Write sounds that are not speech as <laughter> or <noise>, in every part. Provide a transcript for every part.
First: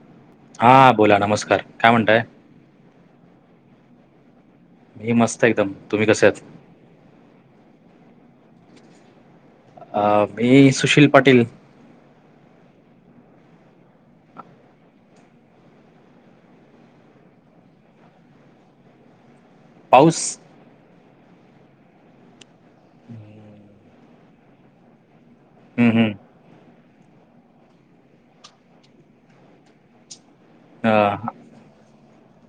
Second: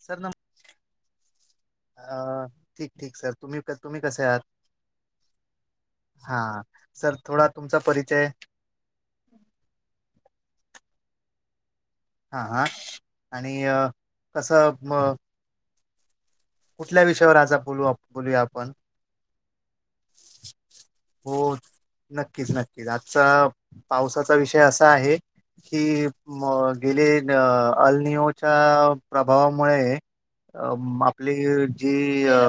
Sir नम हा बोला नमस्कार काय म्हणताय तर तुम्ही कसे आहात मी मस्त एकदम. तुम्ही कसे आहात? हा सर थोडा तुमचा परिचय अ मी सुशील पाटील हा हा आणि कसं म कुठल्या विषयावर आज बोलू बोलूया आपण पाऊस हो नक्कीच नक्कीच आजचा पावसाचा विषय असा आहे हं, कि हं. म गेले अ अलनीओच्या प्रभावामुळे अ आपली जी अ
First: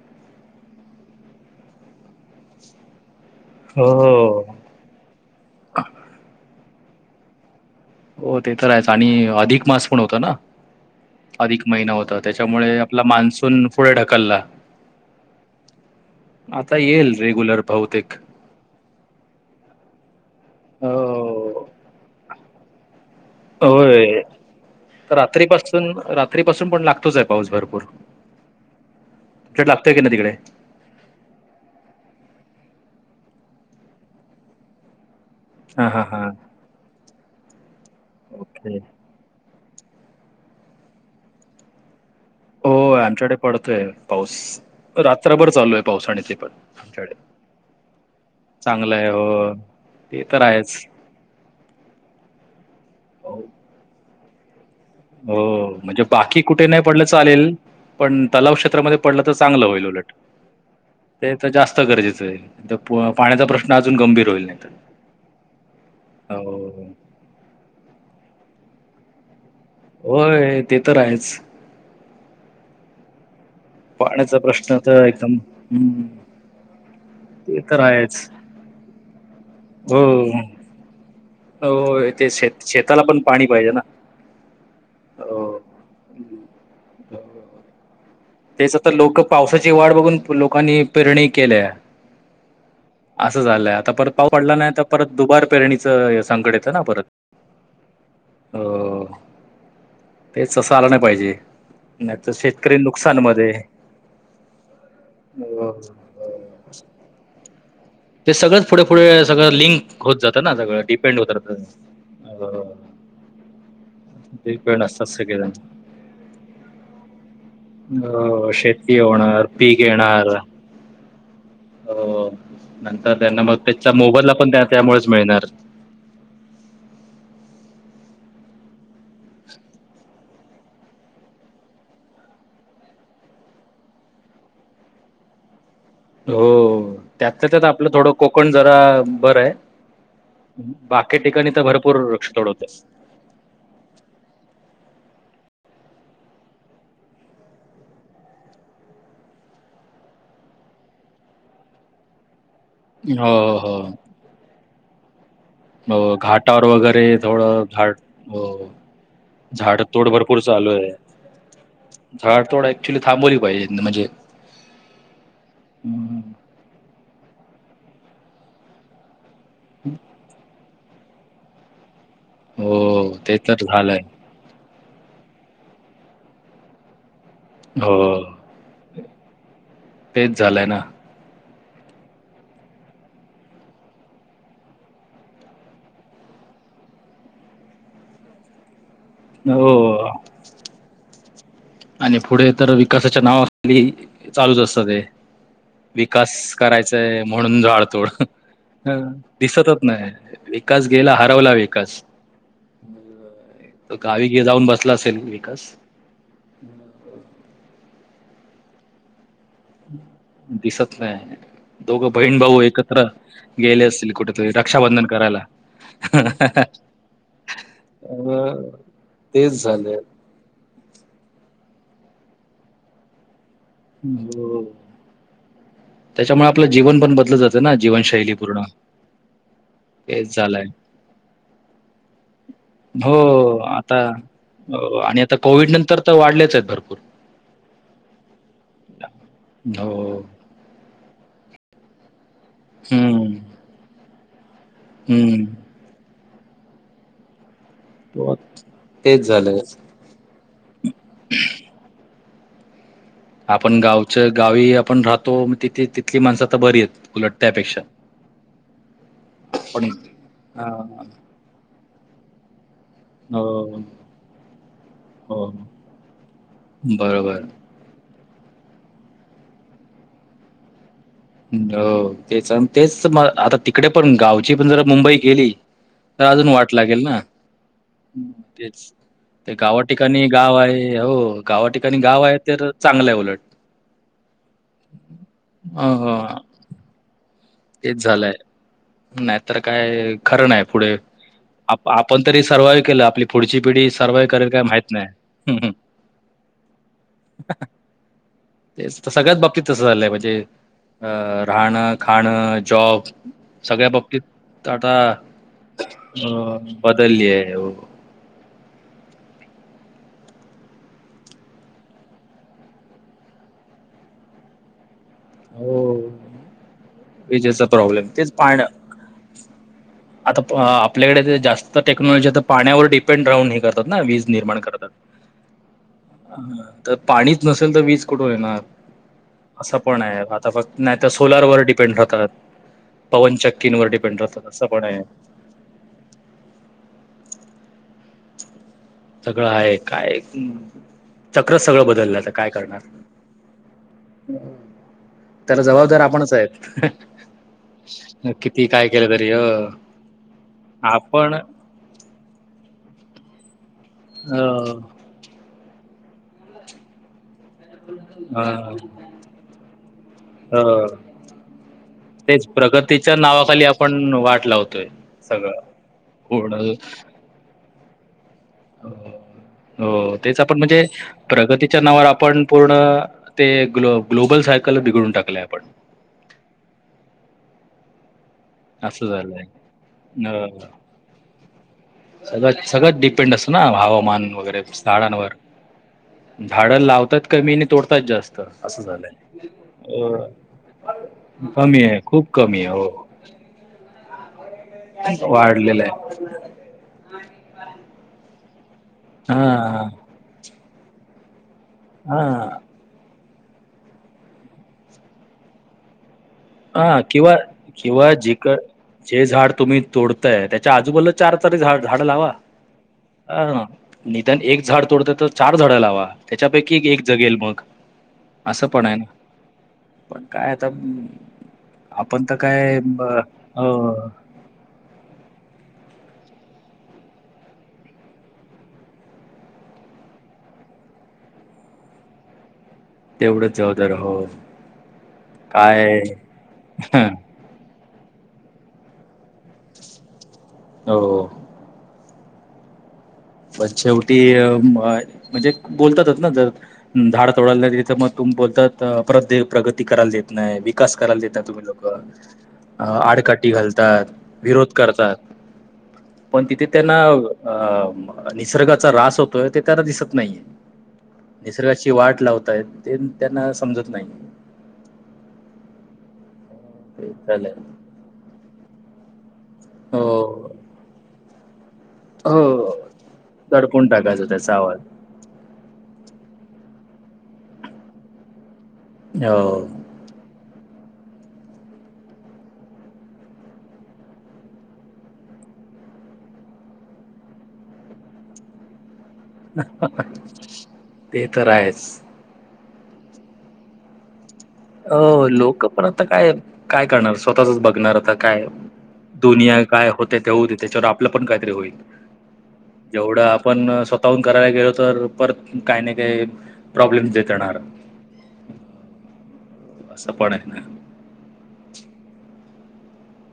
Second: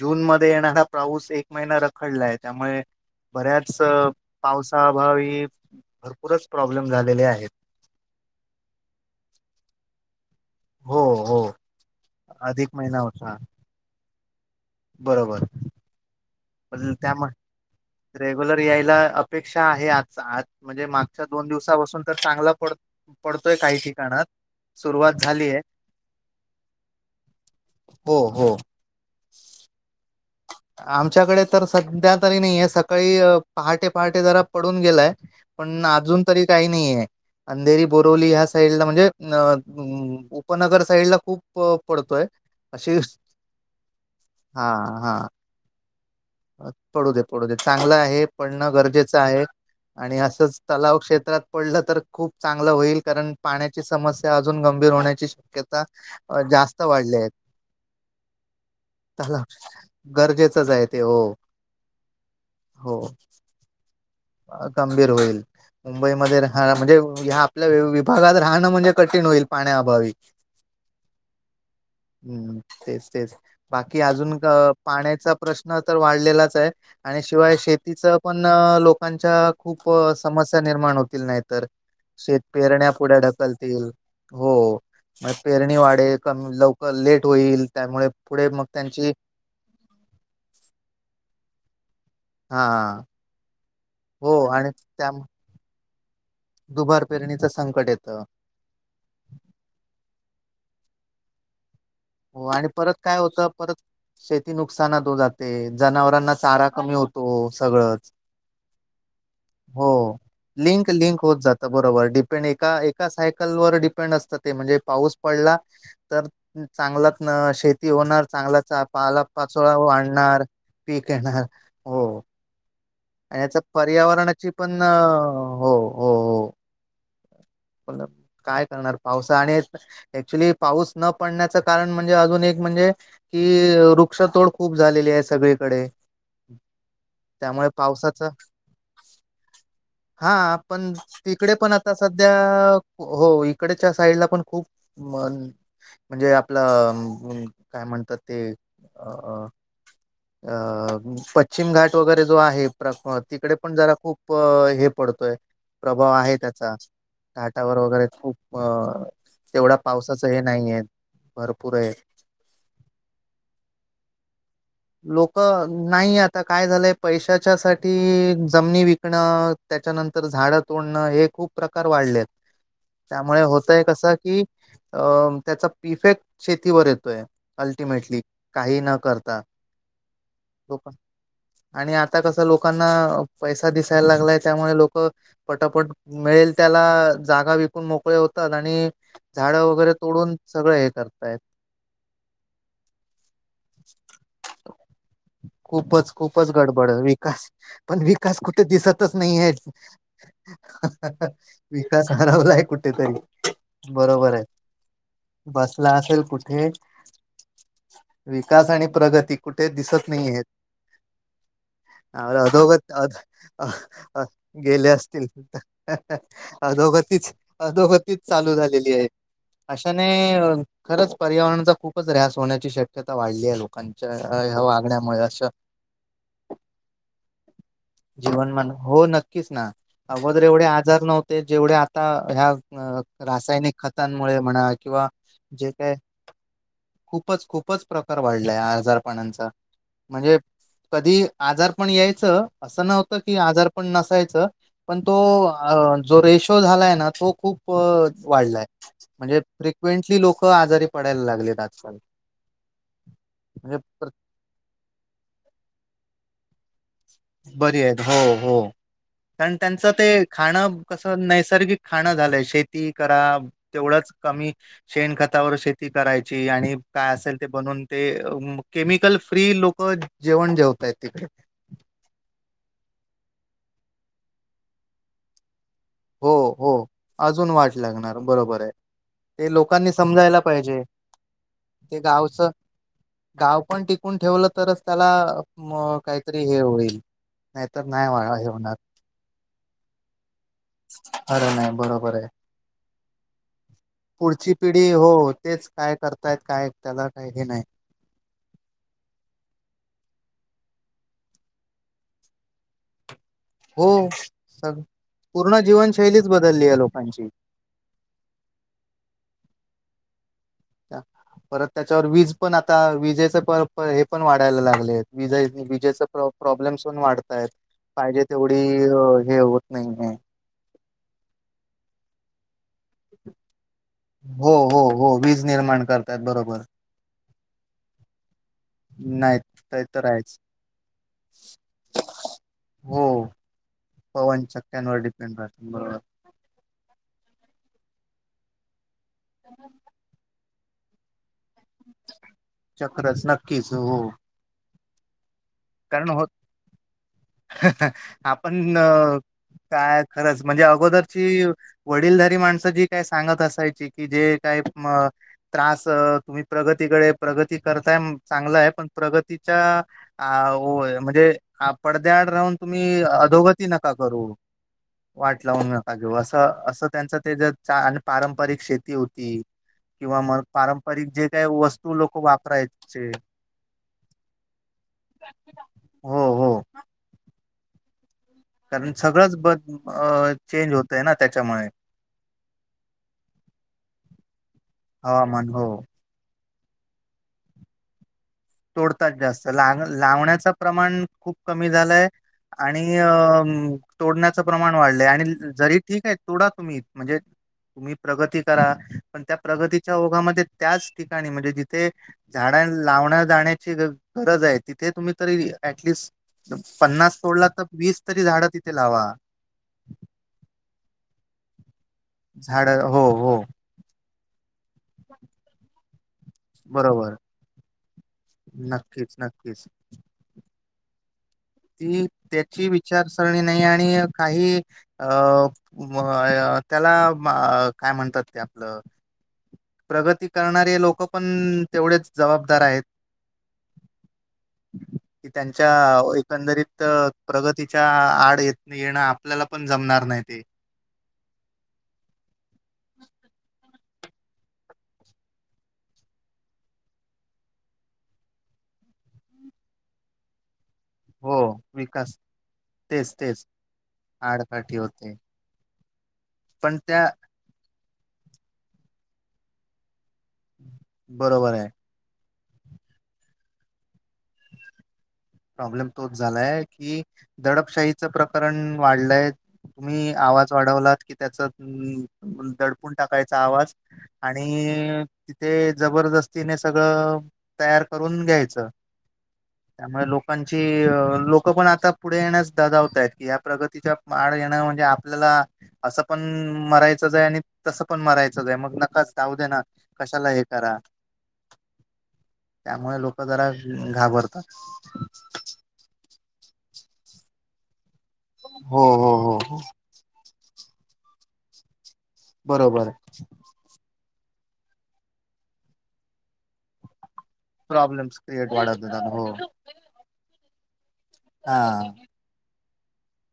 जून मध्ये येणारा पाऊसए महिना रखडलाआय त्यामुळे बऱ्याच हो. पावसाअभावी भरपूरच प्रॉब्लेम झालेले आहेत हो ते तर आहेच आणि अधिक मास पण होत ना हो हो अधिक महिना होता अधिक त्याच्यामुळे महिना आपला होता मान्सून पुढे ढकलला बरोबर आता पण येईल त्याम रेग्युलर पाऊ रेग्युलर यायला अपेक्षा आहे आज आज म्हणजे मागच्या दोन हो. दिवसापासून तर चांगला पड तोय काही होय. ठिकाणात सुरुवात तर झालीय रात्रीपासून रात्रीपसून पण लागतोच आय पाऊस भरपूर हो जे लागते नदीकड आमच्याकड तर सध्या तरी नहीय सकाळी पहाटे पहाटे जरा पडून गेलाय पण हां, हां, अजून हां. तरी काही नईय आहे अंधेरी बोरवली ह्या ओके. साईडला म्हणजे अ हम् उपनगर साईड ला खूप पडतोय हो अशी आमच्याकडे पडतोय पाऊस हा हा रात्रभर चालू अय पडू दे पडू दे चांगलं आहे पडणं चांगलं गरजेचं आहे हो आणि ते तर असंच आहेच. तलाव क्षेत्रात पडलं तर खूप चांगलं होईल कारण पाण्याची समस्या अजून ग हो म्हणजे बाकी कुठे नाही पडलं वाढली आहे चालेल पण तलाव क्षेत्रामध्ये पडलं तर त्याला चांगलं होईल उलट गरजेचंच आहे हो ते तर जास्त गरजेचं हो आहे पाण्याचा प्रश्न अजून गंभीर होईल नाही तर गंभीर होईल मुंबईमध्ये राह हो. म्हणजे ह आपल्या विभागात राह कठीण होई होय ते तर आहेच हम् तेच तेच बाकी अजून पाण्याचा प्रश्न तर पाण्याचा एकदम प्रश्न तर हम्म वाढलेलाच आहे आणि शिवाय ते तर शेतीच आहेच पण लोक खूप हो समस्या निर्माण होतील नाहीत हो ते शेत पेरण्या शेताला पुढे पण पाणी पाहिजे ना ढकलतील हो मग हो. पेरणी वाढेल क हं. लवकर हो. लेट होईल त्यामुळे पुढे मग तेच आता त्यांची लोक पावसाची वाढ बघून लोकांनी पेरणी केल्याय हा असं झालंय आता परत पाऊस हो पडला आणि नाही तर त्या परत दुबार पेरणी ते दुबार पेरणीचं संकट येतं आ नाही े हो आणि शेतकरी परत काय होत नुकसानमध्ये परत शेती नुकसानात हो जाते अ जनावरांना चारा कमी होतो सगळंच ते सगळंच पुढे पुढे सगळं हो लिंक होत जातं ना सगळं लिंक डिपेंड लिंक होत राहतं. जात ब डपें ए अ ए म्हण डिपेंड असतात पाऊ प सगळेजण. चांगलाच शेती होणार अ चांगलाचा शेती पाला होणार, पाचोळा आणणार पीक येणार हो नंतर आणि त्यांना मग याचा त्याच्या मोबाईलला पर्यावरणाची पण त्या अ, त्यामुळेच मिळणार हो, हो, हो. काय करणार पावसा आणि ऍक्च्युली पाऊस न पडण्याचं कारण म्हणजे अजून एक म्हणजे की वृक्षतोड खूप झालेली आहे सगळीकडे हो त्यातलं त्यात त्यामुळे आपलं थोडं पावसाचा कोकण जरा बरं आहे हा पण बाकी ठिकाणी तिकडे तर पण आता भरपूर सध्या वृक्षतोड होते. हो इकडच्या साईडला पण खूप म्हणजे आपला काय म्हणतात ते अ अ पश्चिम घाट वगैरे जो आहे तिकडे हो पण जरा खूप हे पडतोय म प्रभाव आहे घाटावर त्याचा वगैरे थोडं घाटावर घाट वगैरे खूप अ तेवढा झाड तोड पावसाचं भरपूर हे चालू नाहीये आहे भरपूर आहे झाडतोड ऍक्च्युली थांबवली पाहिजे म्हणजे लोक नाही हं. आता काय झालंय पैशाच्या सा जमनी विकणं त्याच्यानंतर झाडं तोडणं हे खूप प्रकार वाढलेत हो ते त्यामुळे तर होतय झालंय कस कि अ त्याचा इिफेक्ट शेतीवर येतोय हो अल्टिमेटली काही न करता तेच झालंय ना लोक आणि आता कसं लोकांना पैसा दिसायला लागलाय त्यामुळे लोक पटापट मिळेल त्या त्याला जागा विकून मोकळे होतात आणि झाड हो वगैरे तोडून सगळं हे करतायत आणि पुढे तर विकासाच्या नावाखाली चालूच असतात ते ह खूपच विकास खूपच गडबड करायचाय विकास म्हणून पण झाडतोड विकास कुठे हं, दिसतच नाही दिसतच नाही विकास गेला आहे हरवला विकास आरवलाय कुठेतरी तो गावी बरोबर गे आहे जाऊन बसला असेल विकास बसला असेल कुठ विकास आणि प्रगती कुठे दिसत नाहीयेत. दिसत नाही आहे. दोघं बहीण भाऊ अधोगत एकत्र अध अ गेले असतील अ- कुठेतरी गेले रक्षाबंधन असतील. करायला. अधोगतीच अधोगतीच अ, चालू झालेली आहे. तेच झालंय. अशाने खरंच पर्यावरणाचा. खूपच र्यास होण्याची शक्यता वाढली आहे लोकांच्या हो. अच्छा! त्याच्यामुळे आपलं जीवन पण बदल जातं. ना जीवनशैली पूर्ण जीवनमान हो नक्कीच ना. तेच अगोदरे एवढे झालंय. आजार नव्हते जेवढ्या आता ह्या हो रासायनिक आता खतांमुळे म्हणा हो किंवा आणि आता कोविड जे काय नंतर तर वाढलेच आहेत भरपूर. खूपच खूपच प्रकार वाढलाय आजारपणाचा हो. म्हणजे कधी आजार पण यायचं. असं नव्हतं हम्म. की आजार पण नसायच पण तो हम्म. जोे. रेशो झालाय ना तो खूप. खूप हो, वाढलाय तेच म्हणजे झालंय. फ्रिक्वेंटली लोक आजारी पडायला लागलेत आजकाल. आपण म्हणजे प्र- गावच गावी आपण राहतो तिथे तिथली माणसं आता बरी आहेत. उलट बरी त्यापेक्षा. आहेत हो हो कारण पण त्यांचं ते अ, खाणं कस नैसर्गिक खां झालंय शेती शेती करा हो. तेवढच कमी शेण खतावर हो. शेती करायची आणि काय असेल बरोबर. ते बन ते केमिकल फ्री लोक जेवण जेवतायत. तिकडे हो तेच, तेच आता तिकडे पण गावची पण जर मुंबई गेली. तर हो अजून हो वाट लागेल ना अजून वाट लागणार बरोबर आहे. तेच. ते गावा लोकांनी ठिकाणी समजायला गाव पाहिजे आहे हो गावा ठिकाणी ते गाव आहे गावचं तर चांगलंय उलट. गाव पण टिकून ठेवलं तरच त्याला हां, हां. काहीतरी हे होईल. नाहीतर तेच नाही झालंय वा- हे होणार नाही तर काय खरं नाही पुढे. खरं नाही बरोबर आपण आहे तरी सर्वाव्ह केलं आपली पुढची पिढी सर्वाव्ह करेल पुढची काय पिढी माहित नाही. हो तेच काय करतायत काय त्याला काही हे नाही. तेच सगळ्याच बाबतीत तसं झालंय म्हणजे अ राहणं, खाणं, जॉब हो सगळ्या बाबतीत सग आता पूर्ण जीवनशैलीच बदलली आहे अं लोकांची बदलली आहे. <inaudible> परत त्याच्यावर वीज पण आता विजेचे प हे पण वाढायला लागले आहेत. विज विजेचा हो. प्रॉब्लेमस वाढतयत विजेचा प्रॉब्लेम पाहिजे तेच तेवढी पाण्या हे. नाहीये आता आपल्याकडे जास्त टेक्नॉलॉजी आता पाण्यावर ग्रे पेंट डाऊन हे करतात ना वीज हो, निर्माण हो, करतात हो. वीज निर्माण करतायत बरोबर. त पाणीच नसेल तर विज. वीज कुठून येणार नाही असं ते पण तर आहे आहेच. आता फक्त नाही सोलार व डिपेंड राहतात. पवन चक्कींवर डिपेंड राहतात त. डीपेंड राहत बरोबर. सगळं आहे काय. चक्रच सगळं बदललंच काय करणार. चक्रच नक्कीच हो. त्याला जबाबदार कारण होत आपणच आहेत. किती आपण काय केलं तरी अ काय खरच म्हणजे आपण अगोदरची वडीलधारी माणसं जी का सांगत असायची की जे अ काही त्रास तुम्ही प्रगतीकडे प्रगती करताय अ चांगलं आहे पण प्रगतीच्या आ अ होय म्हणजे पडद्याड तेच राहून तुम्ही प्रगतीच्या नावाखाली अधोगती नका आपण करू. वाट लावतोय वाट सगळं. लावू नका घे असं पूर्ण असं त्यांच ते जे पारंपारिक शेती होती. हो किंवा तेच मग आपण म्हणजे पारंपरिक जे काही प्रगतीच्या वस्तू नावावर लोक आपण पूर्ण वापरायचे ते गो ग्लोबल सायकल बिघडून. टाकलं आपण. हो हो कारण असं सगळंच झालंय. ब चेंज होतय ना त्याच्यामुळे सगळ सगळत डिपेंड असतो ना हवामान वगैरे झाडांवर. हवामान हो झाडं लावतात कमी आणि तोडतात जास्त. असं तोडतात झालंय. जास्त ला अ लावण्याच प्रमाण खूप कमी आहे झालंय खूप कमी आणि आहे हम तोडण्याचं प्रमाण वाढलंय आणि हो जरी वाढलेलं ठीक आहे तोडा तुम्ही म्हणजे तुम्ही प्रगती करा. पण त्या हा प्रगतीच्या ओघामध्ये त्याच ठिकाणी म्हणजे जिथे हा झाडां लावण्या जाण्याची गरज आहे तिथे तुम्ही तरी ॲट लिस्ट हा किंवा किंवा जिक झाडं तिथे लावा जे झाड तुम्ही तोडताय त्याच्या आजूबाजूला चार तरी झाडं लावा. झाड हो हो ह निधान एक झाड तोडत तर चार झाड लावा त्याच्यापैकी एक बरोबर जगेल मग असं पण आहे ना. नक्कीच नक्कीच पण काय आता ती आपण तर त्याची काय ब विचारसरणी नाही आणि हो. काही अ त्याला काय म्हणतात ते आपलं प्रगती करणारे लोक पण तेवढेच जबाबदार आहेत. तेवढंच जबाबदार हो. कि त्यांच्या काय एकंदरीत प्रगती च्या आड येत येणं आपल्याला पण जमणार नाही ते हो. <unintelligible> पण शेवटी म्हणजे बोलतातच ना जर झाड तोडायला त तर मग तुम बोलत परत प्रगती करायला देत नाही विकास करायला हो देतता तुम्ही लोक विकास तेच तेच आडकाठी घालतात विरोध आडकाठी होते करतात. पण तिथे त्यांना निसर्गाचा रास होतोय ते त्यांना दिसत <unintelligible> बरोबर आहे. निसर्गाची वाट लावताय ते त्यांना समजत नाहीे प्रॉब्लेम तोच झालाय कि ते झालंय दडपशाहीचं प्रकरण वाढलंय तुम्ही हो आवाज वाढवलात कि त्याच ् हो दडपून टाकायचा आवाज दडपून टाकायचा आणि त्याचा आवाज तिथे जबरदस्त तिने सगळं तयार करून घ्यायचं हो. त्यामुळे लोकांची कि लोक पण आता पुढे येण्यास ददावतय की या्या प्रगतीचा माड येण म्हणजे आपल्याला असं पण मरायचंच आहे आणि तसं पण मरायचंच आहे मग नकाच जाऊ दे्या ना कशाला हे करा ते तर आहेच त्यामुळे लोक जरा घाबरतात. अ लोक पण आता काय काय करणार स्वतःचच बघणार आ काय हो हो हो हो दुनिया काय होते त्याच्यावर आपलं पण काहीतरी होईल बरोबर आहे. जेवढं आपण करायला गेलो तर परत काही नाही काय प्रॉब्लेम् देत येणार प्रॉब्लेम्स क्रिएट वाढत होता हो असं पण आहे ना हा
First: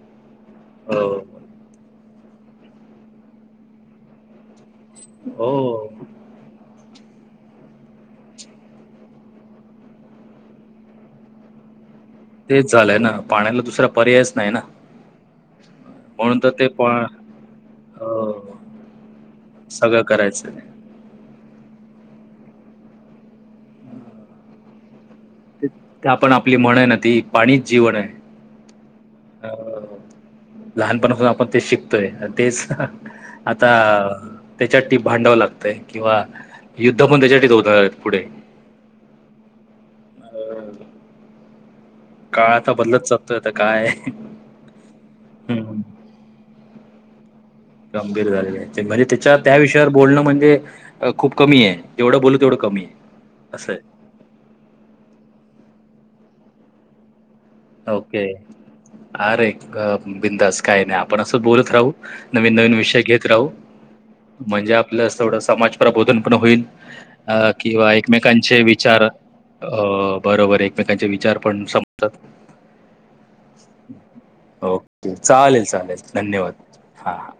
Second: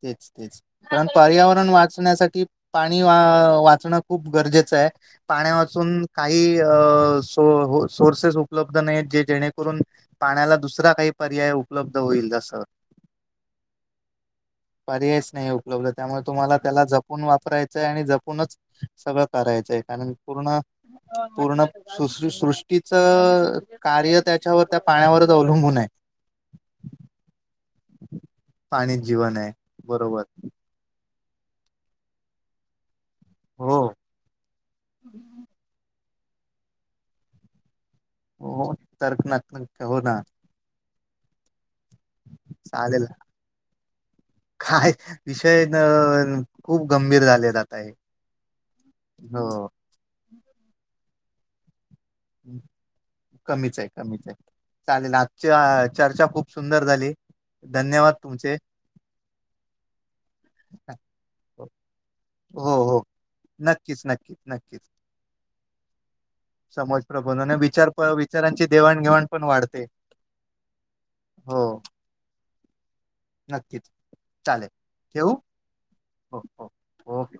तेच तेच पण हो पर्यावरण वाचण्यासाठी पाणी वा वाचणं खूप गरजेचं आहे पाण्या हो. वाचून काही अ सोर्सेस उपलब्ध नाही जे जेणेकरून पाण्याला दुसरा काही पर्याय उपलब्ध होईल जसं तेच झालंय ना पाण्याला दुसरा पर्यायच नाही ना परधय स्नेहू <unintelligible> वलं त्यामुळे म्हणून तर तुम्हाला ते प त्याला जपून वापरायचंय आणि अ जपूनच सगळं करायचंय सगळं कारण करायचं. पूर्ण पूर्ण सृष्टीच कार्य त्याच्यावर त्या पाण्यावर आपण आपली म्हण ना ती पाणीच जीवन आहे पाणी जीवन आहे बरोबर लहानपणापासून मग ते शिकतोय तेच आता हो त्याच्यासाठी भांडावं लागतंय किंवा युद्ध पण त्याच्यासाठीच होत आहेत. पुढे. हो तर्क न हो ना काळ आता बदलत चालेल चालतोयता काय. काय विषय खूप गंभीर झाले आता हे गंभीर झालेले म्हणजे त्याच्या त्या हो विषयावर बोलणं म्हणजे खूप कमी आहे. जेवढं बोलू तेवढं कमी आहे असं कमीच आहे कमीच आहे चालेल आजच्या चर्चा खूप सुंदर झाली धन्यवाद ओके तुमचे अरे बिंदास काय नाही आपण असं बोलत राहू नवीन नवीन हो हो विषय घेत राहू नक्कीच नक्कीच म्हणजे नक्कीच आपलं असं एवढं समाज प्रबोधन पण होईल समज अ प्रबोधन विचार किंवा प- एकमेकांचे विचारांची विचार अ देवाणघेवाण पण वाढते बरोबर एकमेकांचे विचार हो पण समजतात नक्कीच चालेल ओके ठेवू चालेल चालेल हो धन्यवाद हो हा ओके ह